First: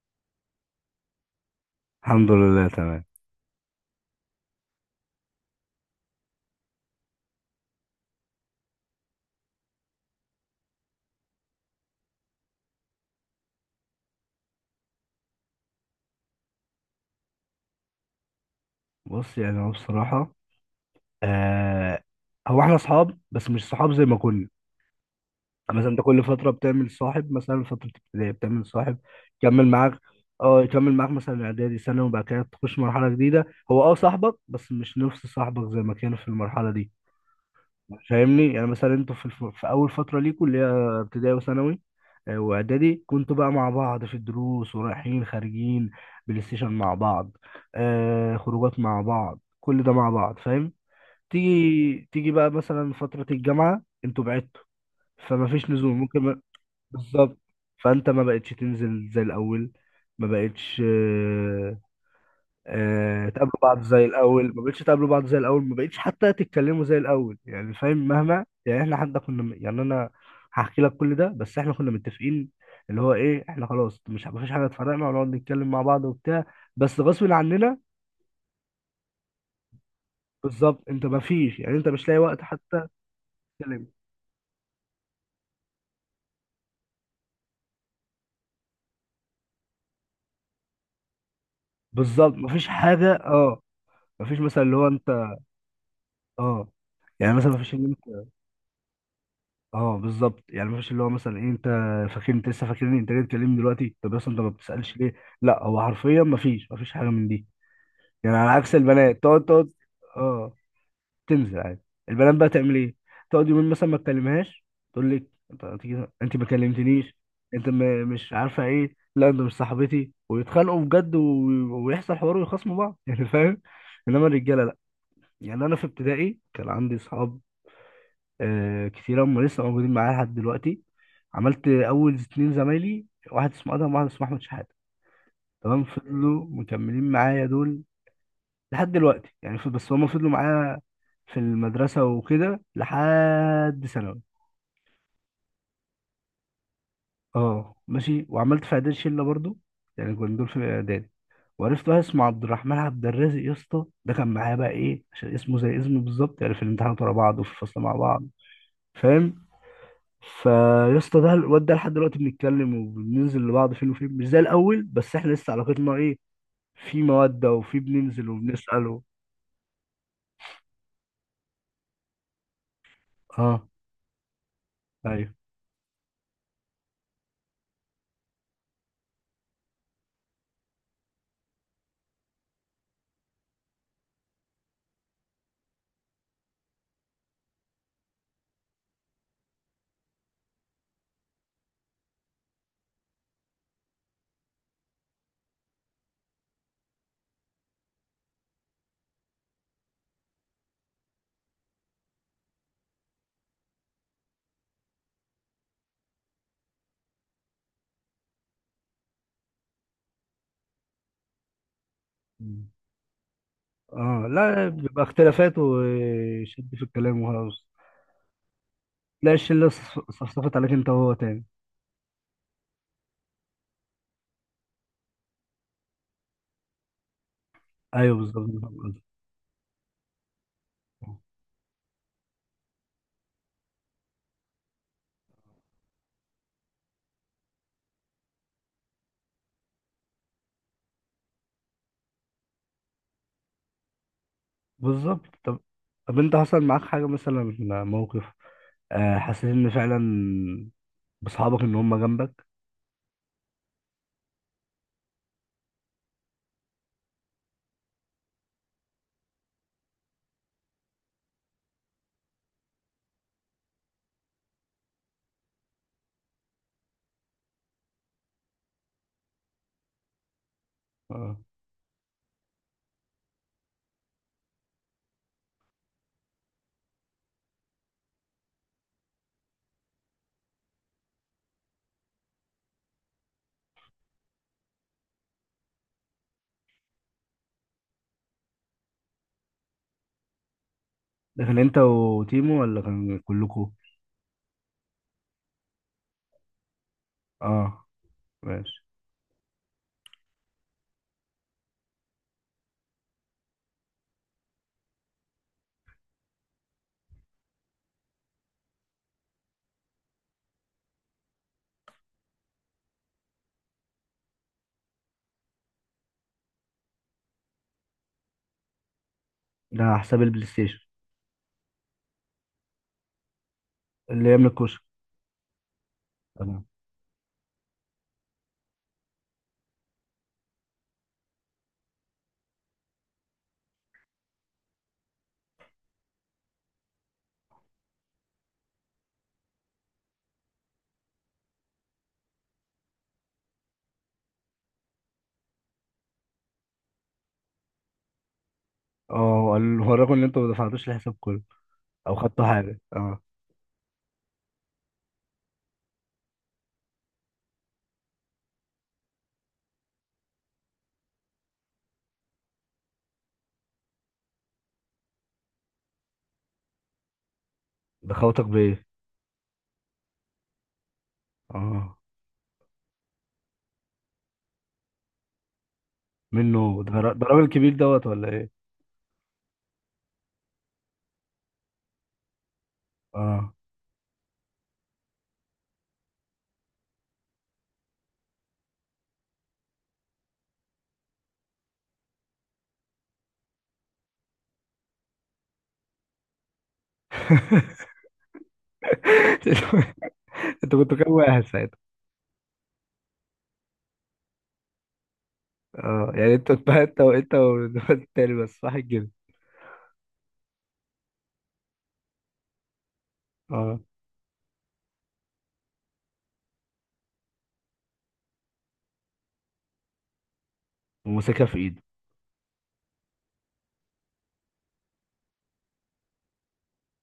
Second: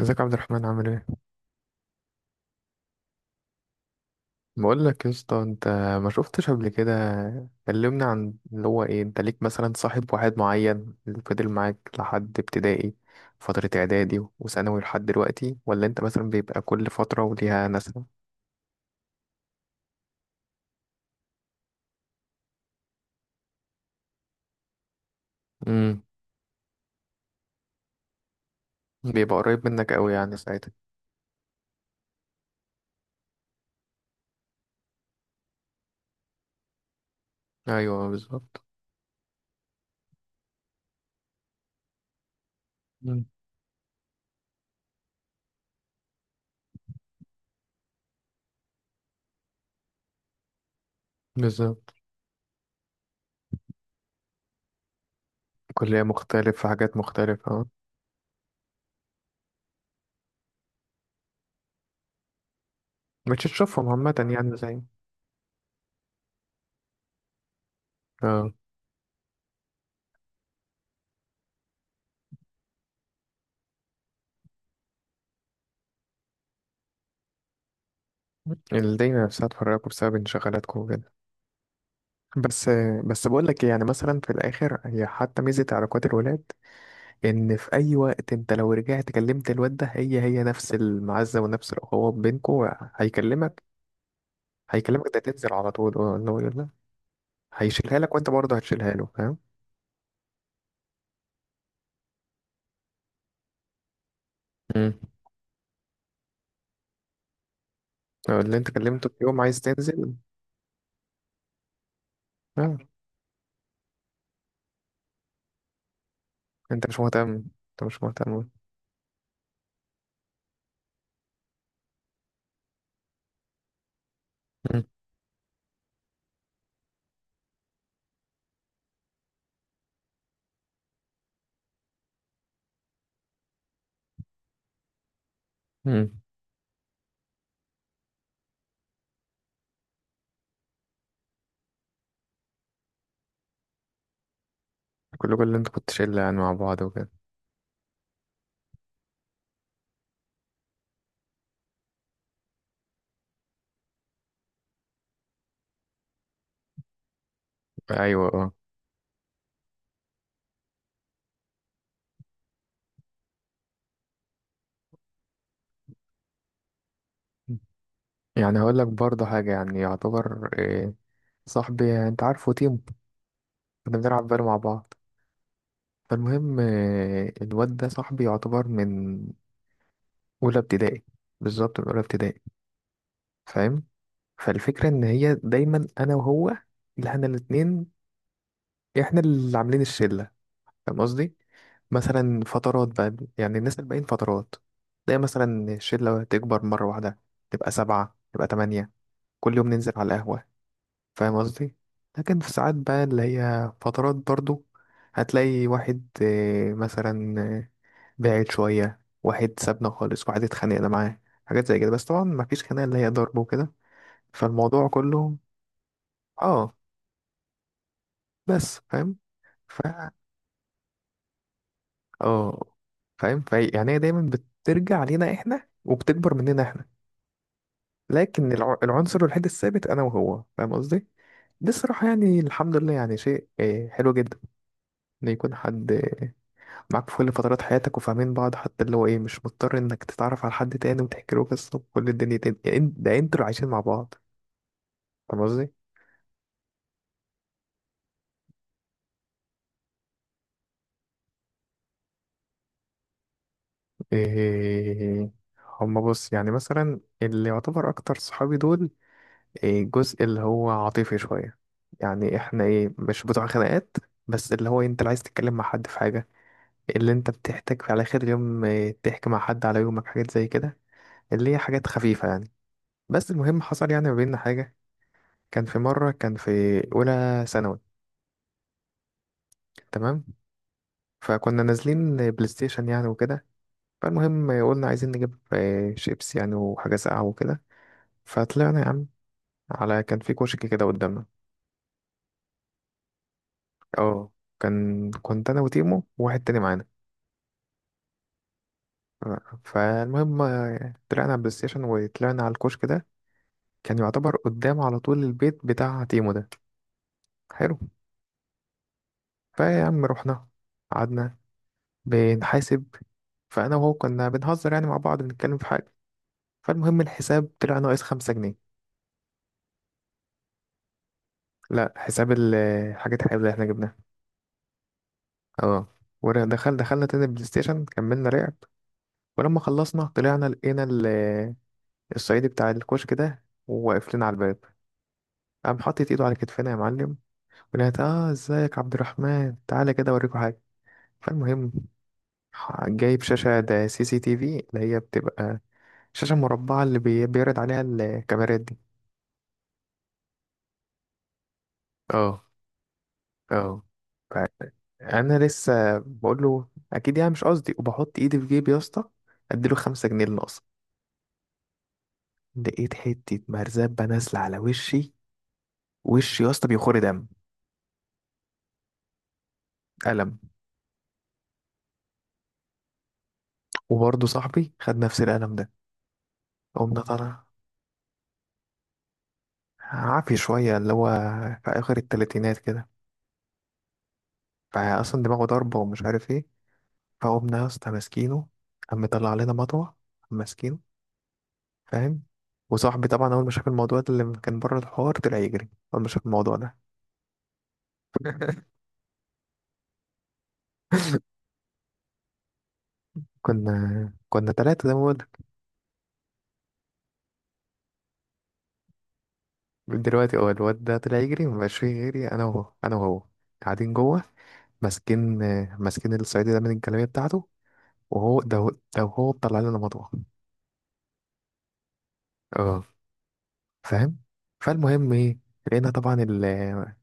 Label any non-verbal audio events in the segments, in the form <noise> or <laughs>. ازيك يا عبد الرحمن، عامل ايه؟ الحمد لله تمام. بقول لك يا اسطى، انت ما شفتش قبل كده كلمنا عن اللي هو ايه، انت ليك مثلا صاحب واحد معين اللي فضل معاك لحد ابتدائي، فترة اعدادي وثانوي لحد دلوقتي، ولا انت مثلا بيبقى كل فترة وليها ناسها؟ بص يعني هو بصراحة آه هو احنا اصحاب بس مش صحاب زي ما كنا. يعني مثلا انت امم كل فترة بتعمل صاحب، مثلا فترة ابتدائي بتعمل صاحب بيبقى قريب يكمل منك معاك. قوي يعني اه ساعتها. يكمل معاك مثلا اعدادي سنة وبعد كده تخش مرحلة جديدة. هو اه صاحبك بس مش نفس صاحبك زي ما كان في المرحلة دي. ايوه، فاهمني؟ بالظبط. يعني مثلا انتوا في اول فتره ليكوا اللي هي ابتدائي وثانوي واعدادي، مم. كنتوا بقى مع بعض في الدروس ورايحين خارجين بلاي ستيشن مع بعض. خروجات مع بعض، كل ده مع بعض، فاهم؟ بالظبط. تيجي بقى مثلا فتره الجامعه انتوا بعدتوا، فما فيش نزول، كلية ممكن ما... مختلفة، حاجات بالظبط. مختلفة. اه. فانت ما بقتش تنزل زي الاول، ما بقتش مش تقابلوا بعض هتشوفهم زي عامة الاول، يعني، ما بقتش زي. تقابلوا بعض زي الاول، ما بقتش حتى تتكلموا زي الاول. يعني فاهم مهما اه. يعني احنا حتى يعني انا هحكي لك كل ده، بس احنا كنا متفقين اللي هو ايه، احنا خلاص مش مفيش حاجه تفرقنا ونقعد نتكلم مع بعض وبتاع، بس غصب عننا. الدنيا نفسها تفرقكوا بسبب انشغالاتكم بالظبط، انت وكده. مفيش يعني انت مش لاقي وقت بس حتى بس بقول لك إيه، يعني تتكلم. مثلا في الاخر هي حتى ميزه علاقات الولاد، ان في اي وقت انت لو رجعت كلمت الواد ده هي نفس المعزه ونفس الاخوه بالظبط، مفيش بينكو. حاجه. اه هيكلمك مفيش مثلا اللي هو هيكلمك ده انت. تنزل على طول. اه، اللي هو يقول اه لك، يعني مثلا مفيش. هيشيلها لك وانت برضه هتشيلها له، فاهم؟ اه بالظبط، يعني مفيش اللي هو مثلا إيه انت فاكر، انت لسه فاكرني، انت جاي تكلمني دلوقتي، طب اصلا انت ما امم بتسالش ليه. لا هو حرفيا مفيش حاجه من دي. يعني على اللي انت عكس كلمته في البنات، يوم تقعد عايز تقعد تنزل. اه تنزل عادي. البنات بقى تعمل اه. ايه؟ تقعد يومين مثلا ما تكلمهاش، تقول لك انت أنت ما انت مش كلمتنيش، مهتم، انت مش مش مهتم. عارفه ايه، لا انت مش صاحبتي، ويتخانقوا بجد ويحصل حوار ويخصموا بعض <laughs> يعني فاهم. انما الرجاله لا. امم يعني انا في ابتدائي كان عندي اصحاب كتير هم لسه موجودين معايا لحد دلوقتي. عملت اول اتنين زمايلي، واحد اسمه ادهم واحد اسمه احمد شحاته، تمام، امم فضلوا مكملين معايا دول لحد دلوقتي. يعني بس هم فضلوا معايا في المدرسه وكده لحد ثانوي. كل اللي انت كنت شله يعني مع بعض وكده. اه ماشي. وعملت في اعدادي شله برضو، يعني كنا دول في اعدادي، وعرفت واحد اسمه عبد الرحمن عبد الرازق. يا اسطى، ده كان معايا بقى ايه عشان اسمه زي اسمه بالظبط، يعني في الامتحانات ورا بعض وفي الفصل مع بعض، ايوه، اه. فاهم. فيا اسطى ده الواد ده لحد دلوقتي بنتكلم وبننزل لبعض فين وفين، مش زي الاول، بس احنا لسه علاقتنا ايه، في مودة، وفي بننزل يعني هقول لك وبنسأله. برضه حاجه يعني، يعتبر إيه، صاحبي، انت عارفه تيمو؟ اه. كنا بنلعب فالو مع بعض. ايوه. فالمهم، الواد ده صاحبي يعتبر من أولى ابتدائي. بالظبط، من أولى ابتدائي، فاهم؟ فالفكرة إن هي دايما أنا وهو، اللي احنا الاتنين، احنا اللي عاملين الشلة، فاهم قصدي؟ مثلا فترات بقى يعني، الناس الباقيين فترات، تلاقي مثلا الشلة تكبر مرة واحدة، تبقى سبعة، تبقى تمانية، كل يوم ننزل على القهوة، فاهم قصدي؟ لكن في ساعات بقى اللي هي فترات برضو هتلاقي واحد، مثلا بعيد شوية، واحد سابنا خالص، واحد اتخانقنا معاه، حاجات زي كده، بس طبعا مفيش مم. خناقة اللي هي ضرب وكده. اه لا، فالموضوع بيبقى كله، اختلافات وشد اه، في الكلام وخلاص. بس فاهم. لا، الشلة ف صفصفت عليك انت وهو تاني. اه. فاهم. يعني هي دايما بترجع علينا احنا وبتكبر مننا احنا. ايوه بالظبط. لكن العنصر الوحيد الثابت انا وهو، فاهم قصدي؟ دي الصراحة يعني الحمد لله، يعني شيء حلو جدا. ان يكون حد معاك في كل فترات حياتك وفاهمين بعض، حتى اللي هو ايه، مش مضطر انك تتعرف على حد تاني وتحكي له قصة وكل الدنيا تاني يعني، ده انتوا اللي عايشين مع بعض، بالظبط. فاهم طب، قصدي؟ طب انت حصل معاك حاجة مثلا، موقف حسيت ان فعلا بصحابك ان هم جنبك؟ إيه، هما بص يعني مثلا اللي يعتبر أكتر صحابي دول، إيه، الجزء اللي هو عاطفي شوية. يعني إحنا إيه، مش بتوع خناقات. بس اللي هو أنت اللي عايز تتكلم مع حد في حاجة، اللي أنت بتحتاج على آخر اليوم إيه، تحكي مع حد على يومك، حاجات زي كده، اه. اللي هي حاجات خفيفة يعني. بس المهم، حصل يعني ما بيننا حاجة. كان في مرة، كان في أولى ثانوي، تمام؟ فكنا نازلين بلاي ستيشن يعني وكده. فالمهم، قلنا عايزين نجيب إيه، شيبس يعني وحاجة ساقعة وكده. فطلعنا يا عم، على كان في كشك كده قدامنا. ده كان انت وتيمو ولا كان كلكوا؟ اه، كنت انا وتيمو وواحد تاني معانا. اه ماشي. فالمهم، طلعنا على البلاي ستيشن، وطلعنا على الكشك ده. كان يعتبر قدام على طول البيت بتاع تيمو ده. حلو. فيا عم رحنا، قعدنا بنحاسب. فانا وهو كنا بنهزر يعني مع بعض، بنتكلم في حاجه. فالمهم الحساب طلع ناقص 5 جنيه. ده على حساب البلاي ستيشن؟ لا، حساب حاجة حلوة اللي احنا جبناها. اللي يملك كشك؟ اه. تمام. دخلنا تاني البلاي ستيشن، كملنا لعب. ولما خلصنا طلعنا، لقينا الصعيدي بتاع الكشك ده وواقف لنا على الباب. قام حاطط ايده على كتفنا، يا معلم. ولقيت ازيك عبد الرحمن، تعالى كده اوريكوا حاجه. فالمهم جايب شاشه، ده سي سي تي في، اللي هي بتبقى شاشه مربعه اللي بيعرض عليها الكاميرات دي. اه قال له، هو الرقم اللي انت ما دفعتوش الحساب كله او اه، خدته حاجه؟ اه. اه. فانا لسه بقول له اكيد يعني مش قصدي، وبحط ايدي في جيبي يا اسطى اديله 5 جنيه اللي ناقصه. لقيت حته مرزبه نازله على وشي. وشي يا اسطى بيخور دم. ده خوتك بايه؟ قلم. اه. وبرضه صاحبي خد نفس القلم ده. منه؟ قمنا ده طالع، راجل كبير دوت ولا ايه؟ عافي شوية، اللي هو في آخر التلاتينات كده. اه فأصلا دماغه ضربة ومش عارف ايه. فقمنا يا اسطى ماسكينه. قام مطلع علينا مطوة. قام ماسكينه، فاهم؟ وصاحبي طبعا أول ما شاف الموضوع ده اللي كان بره الحوار طلع يجري. أول ما شاف الموضوع ده، <laughs> انت كنت كام واحد ساعتها؟ كنا تلاتة زي ما بقولك اه يعني انت <laughs> انت وانت والواد التاني بس صح كده؟ دلوقتي. اه الواد ده طلع يجري، مبقاش فيه غيري أنا وهو، أنا وهو اه. قاعدين جوه. ماسكين ماسكين الصعيدي ده من الجلابية بتاعته. وهو ده، وهو مطلع لنا مطوة. ومسكها في ايده؟ اه، فاهم. فالمهم ايه، لقينا طبعا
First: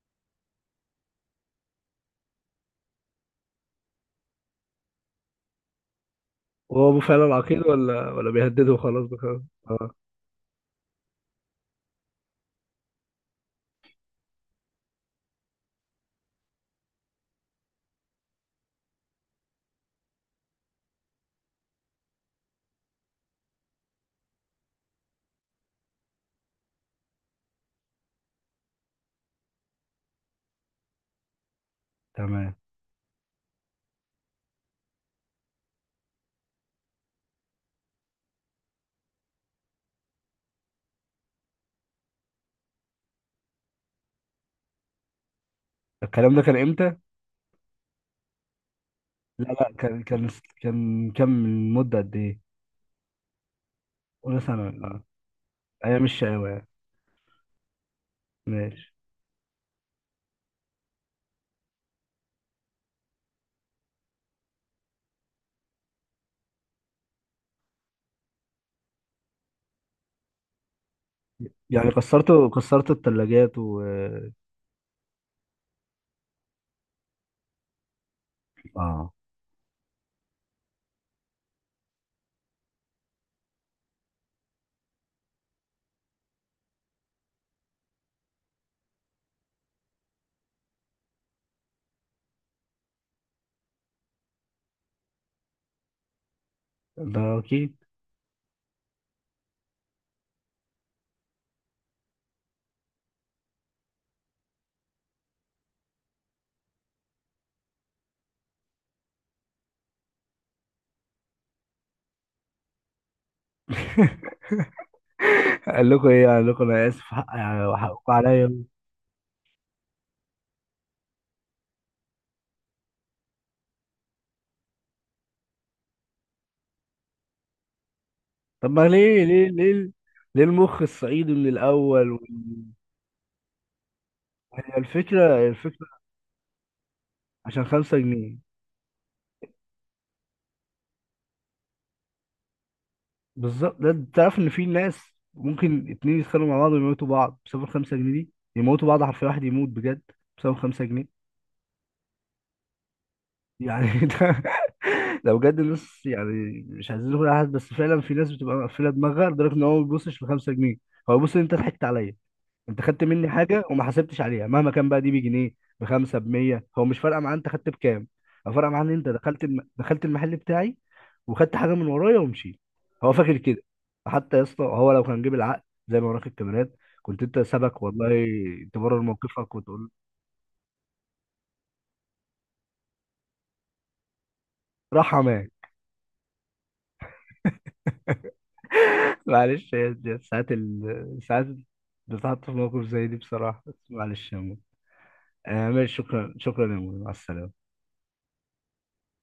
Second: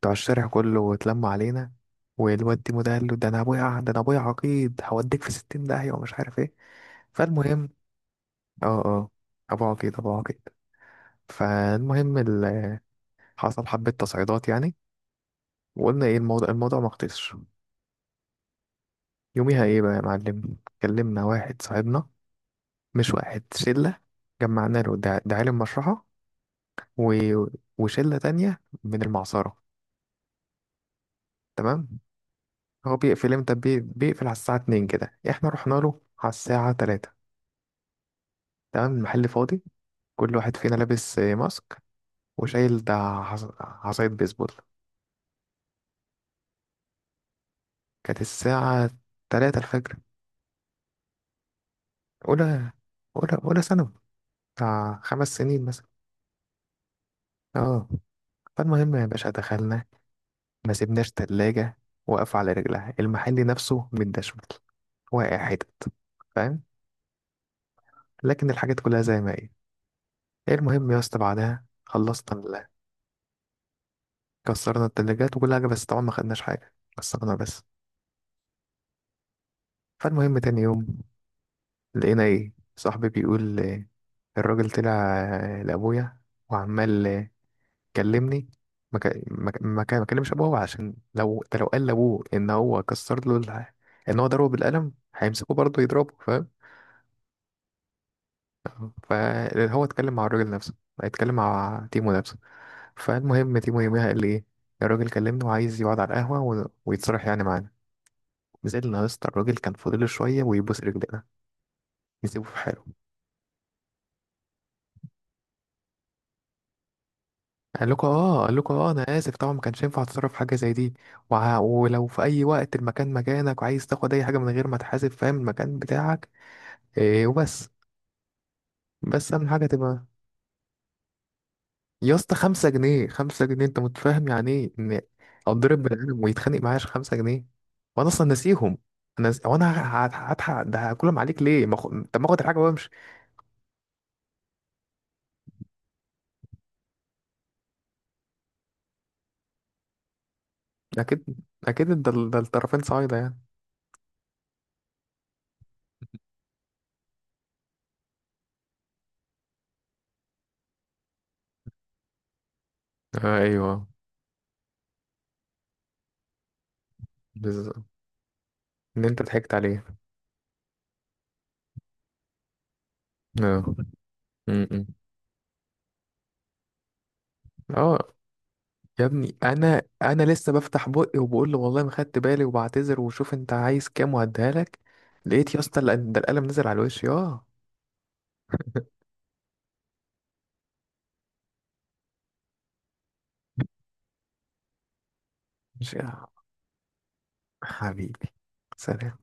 بتوع الشارع كله واتلموا علينا. والواد ديمو ده قال له ده انا ابويا عقيد، هوديك في 60 داهية ومش عارف ايه. هو ابوه فعلا عقيد فالمهم ولا اه بيهدده وخلاص اه، بخلاص؟ ابو اه عقيد، ابو عقيد. فالمهم حصل حبة تصعيدات يعني. وقلنا ايه الموضوع، الموضوع ما خلصش. يوميها ايه بقى يا معلم، كلمنا واحد صاحبنا، مش واحد، شلة. جمعنا له ده، عالم مشرحة، و... وشلة تانية من المعصرة، تمام. تمام. هو بيقفل امتى؟ بيقفل على الساعة 2 كده، احنا رحنا له على الساعة 3. تمام المحل فاضي. كل واحد فينا لابس ماسك، وشايل ده عصاية بيسبول. الكلام ده كان امتى؟ كانت الساعة لا 3 لا، الفجر. كان كان من مده قد ايه؟ أولى، أولى ثانوي، اولى ثانوي؟ بتاع 5 سنين مثلا. هي مش شقاوة يعني. اه. ماشي. فالمهم يا باشا دخلنا، ما سيبناش تلاجة واقفة على رجلها، المحل نفسه متدشمل واقع حتت، فاهم. لكن الحاجات كلها زي ما هي. المهم يا اسطى بعدها يعني كسرتوا خلصنا. كسرتوا الثلاجات و... كسرنا التلاجات وكل حاجة، بس طبعا ما خدناش حاجة، كسرنا بس. اه فالمهم تاني يوم لقينا ايه، صاحبي بيقول الراجل طلع، لأبويا وعمال كلمني. ما كلمش أبوه عشان لو ده، لو قال لأبوه إن هو كسر له إن هو ضربه بالقلم هيمسكه برضه يضربه، فاهم. ده اكيد. فهو اتكلم مع الراجل نفسه، اتكلم مع تيمو نفسه. فالمهم تيمو يوميها قال لي ايه، الراجل كلمني وعايز يقعد على القهوة ويتصالح يعني معانا. نزلنا يا اسطى، الراجل كان فاضل شويه ويبوس رجلنا نسيبه في حاله. قال لكم ايه؟ قال لكم انا اسف، حق يعني وحقكم قال عليا؟ لكم اه انا اسف، طبعا ما كانش ينفع اتصرف في حاجه زي دي. ولو في اي وقت المكان مكانك، وعايز تاخد اي حاجه من غير ما تحاسب، فاهم، المكان بتاعك. إيه وبس. طب ما ليه، بس اهم ليه حاجه ليه تبقى. ليه المخ الصعيدي من الاول يا اسطى 5 جنيه، 5 جنيه، انت متفاهم يعني ايه هي ان الفكره اتضرب الفكره بني ادم ويتخانق معايا عشان 5 جنيه؟ عشان خمسة وانا اصلا جنيه. ناسيهم. انا ز- وانا ه- ه- هضحك، ده هاكلهم عليك ليه؟ ما خ... طب ما اخد الحاجه وامشي. بالظبط. ده تعرف ان في ناس ممكن اتنين يتخانقوا مع بعض ويموتوا بعض بسبب الخمسة جنيه دي، يموتوا بعض حرفيا، واحد يموت بجد بسبب خمسة جنيه. اكيد، اكيد. ده ده الطرفين صعيده يعني. يعني <laughs> ده لو بجد الناس، يعني مش عايزين نقول على حد، بس فعلا في ناس بتبقى مقفله دماغها لدرجه ان هو ما بيبصش ل 5 جنيه، هو بيبص ان انت ضحكت عليا، انت خدت مني آه، حاجه وما ايوه، حسبتش عليها، مهما كان بقى، دي بجنيه بخمسه ب 100، هو مش فارقه معاه انت خدت بالظبط. بكام، هو فارقه معاه ان ان انت انت ضحكت عليه. دخلت المحل بتاعي وخدت حاجه من ورايا ومشيت، هو فاكر كده. اه. حتى يا اسطى م-م. هو لو كان جيب العقل زي ما وراك الكاميرات، كنت انت سبك اه، والله تبرر يا ابني، موقفك انا وتقول. انا لسه بفتح بقي وبقول له والله ما خدت بالي، وبعتذر وشوف انت عايز كام وهديها لك. راح. لقيت يا اسطى ده القلم نزل على الوش. اه. معلش، هي دي ساعات بتحط في موقف زي دي بصراحة، بس معلش يا مو. آه ماشي، مش- آه، شكرا شكرا يا مو، مع السلامة. حبيبي، سلام.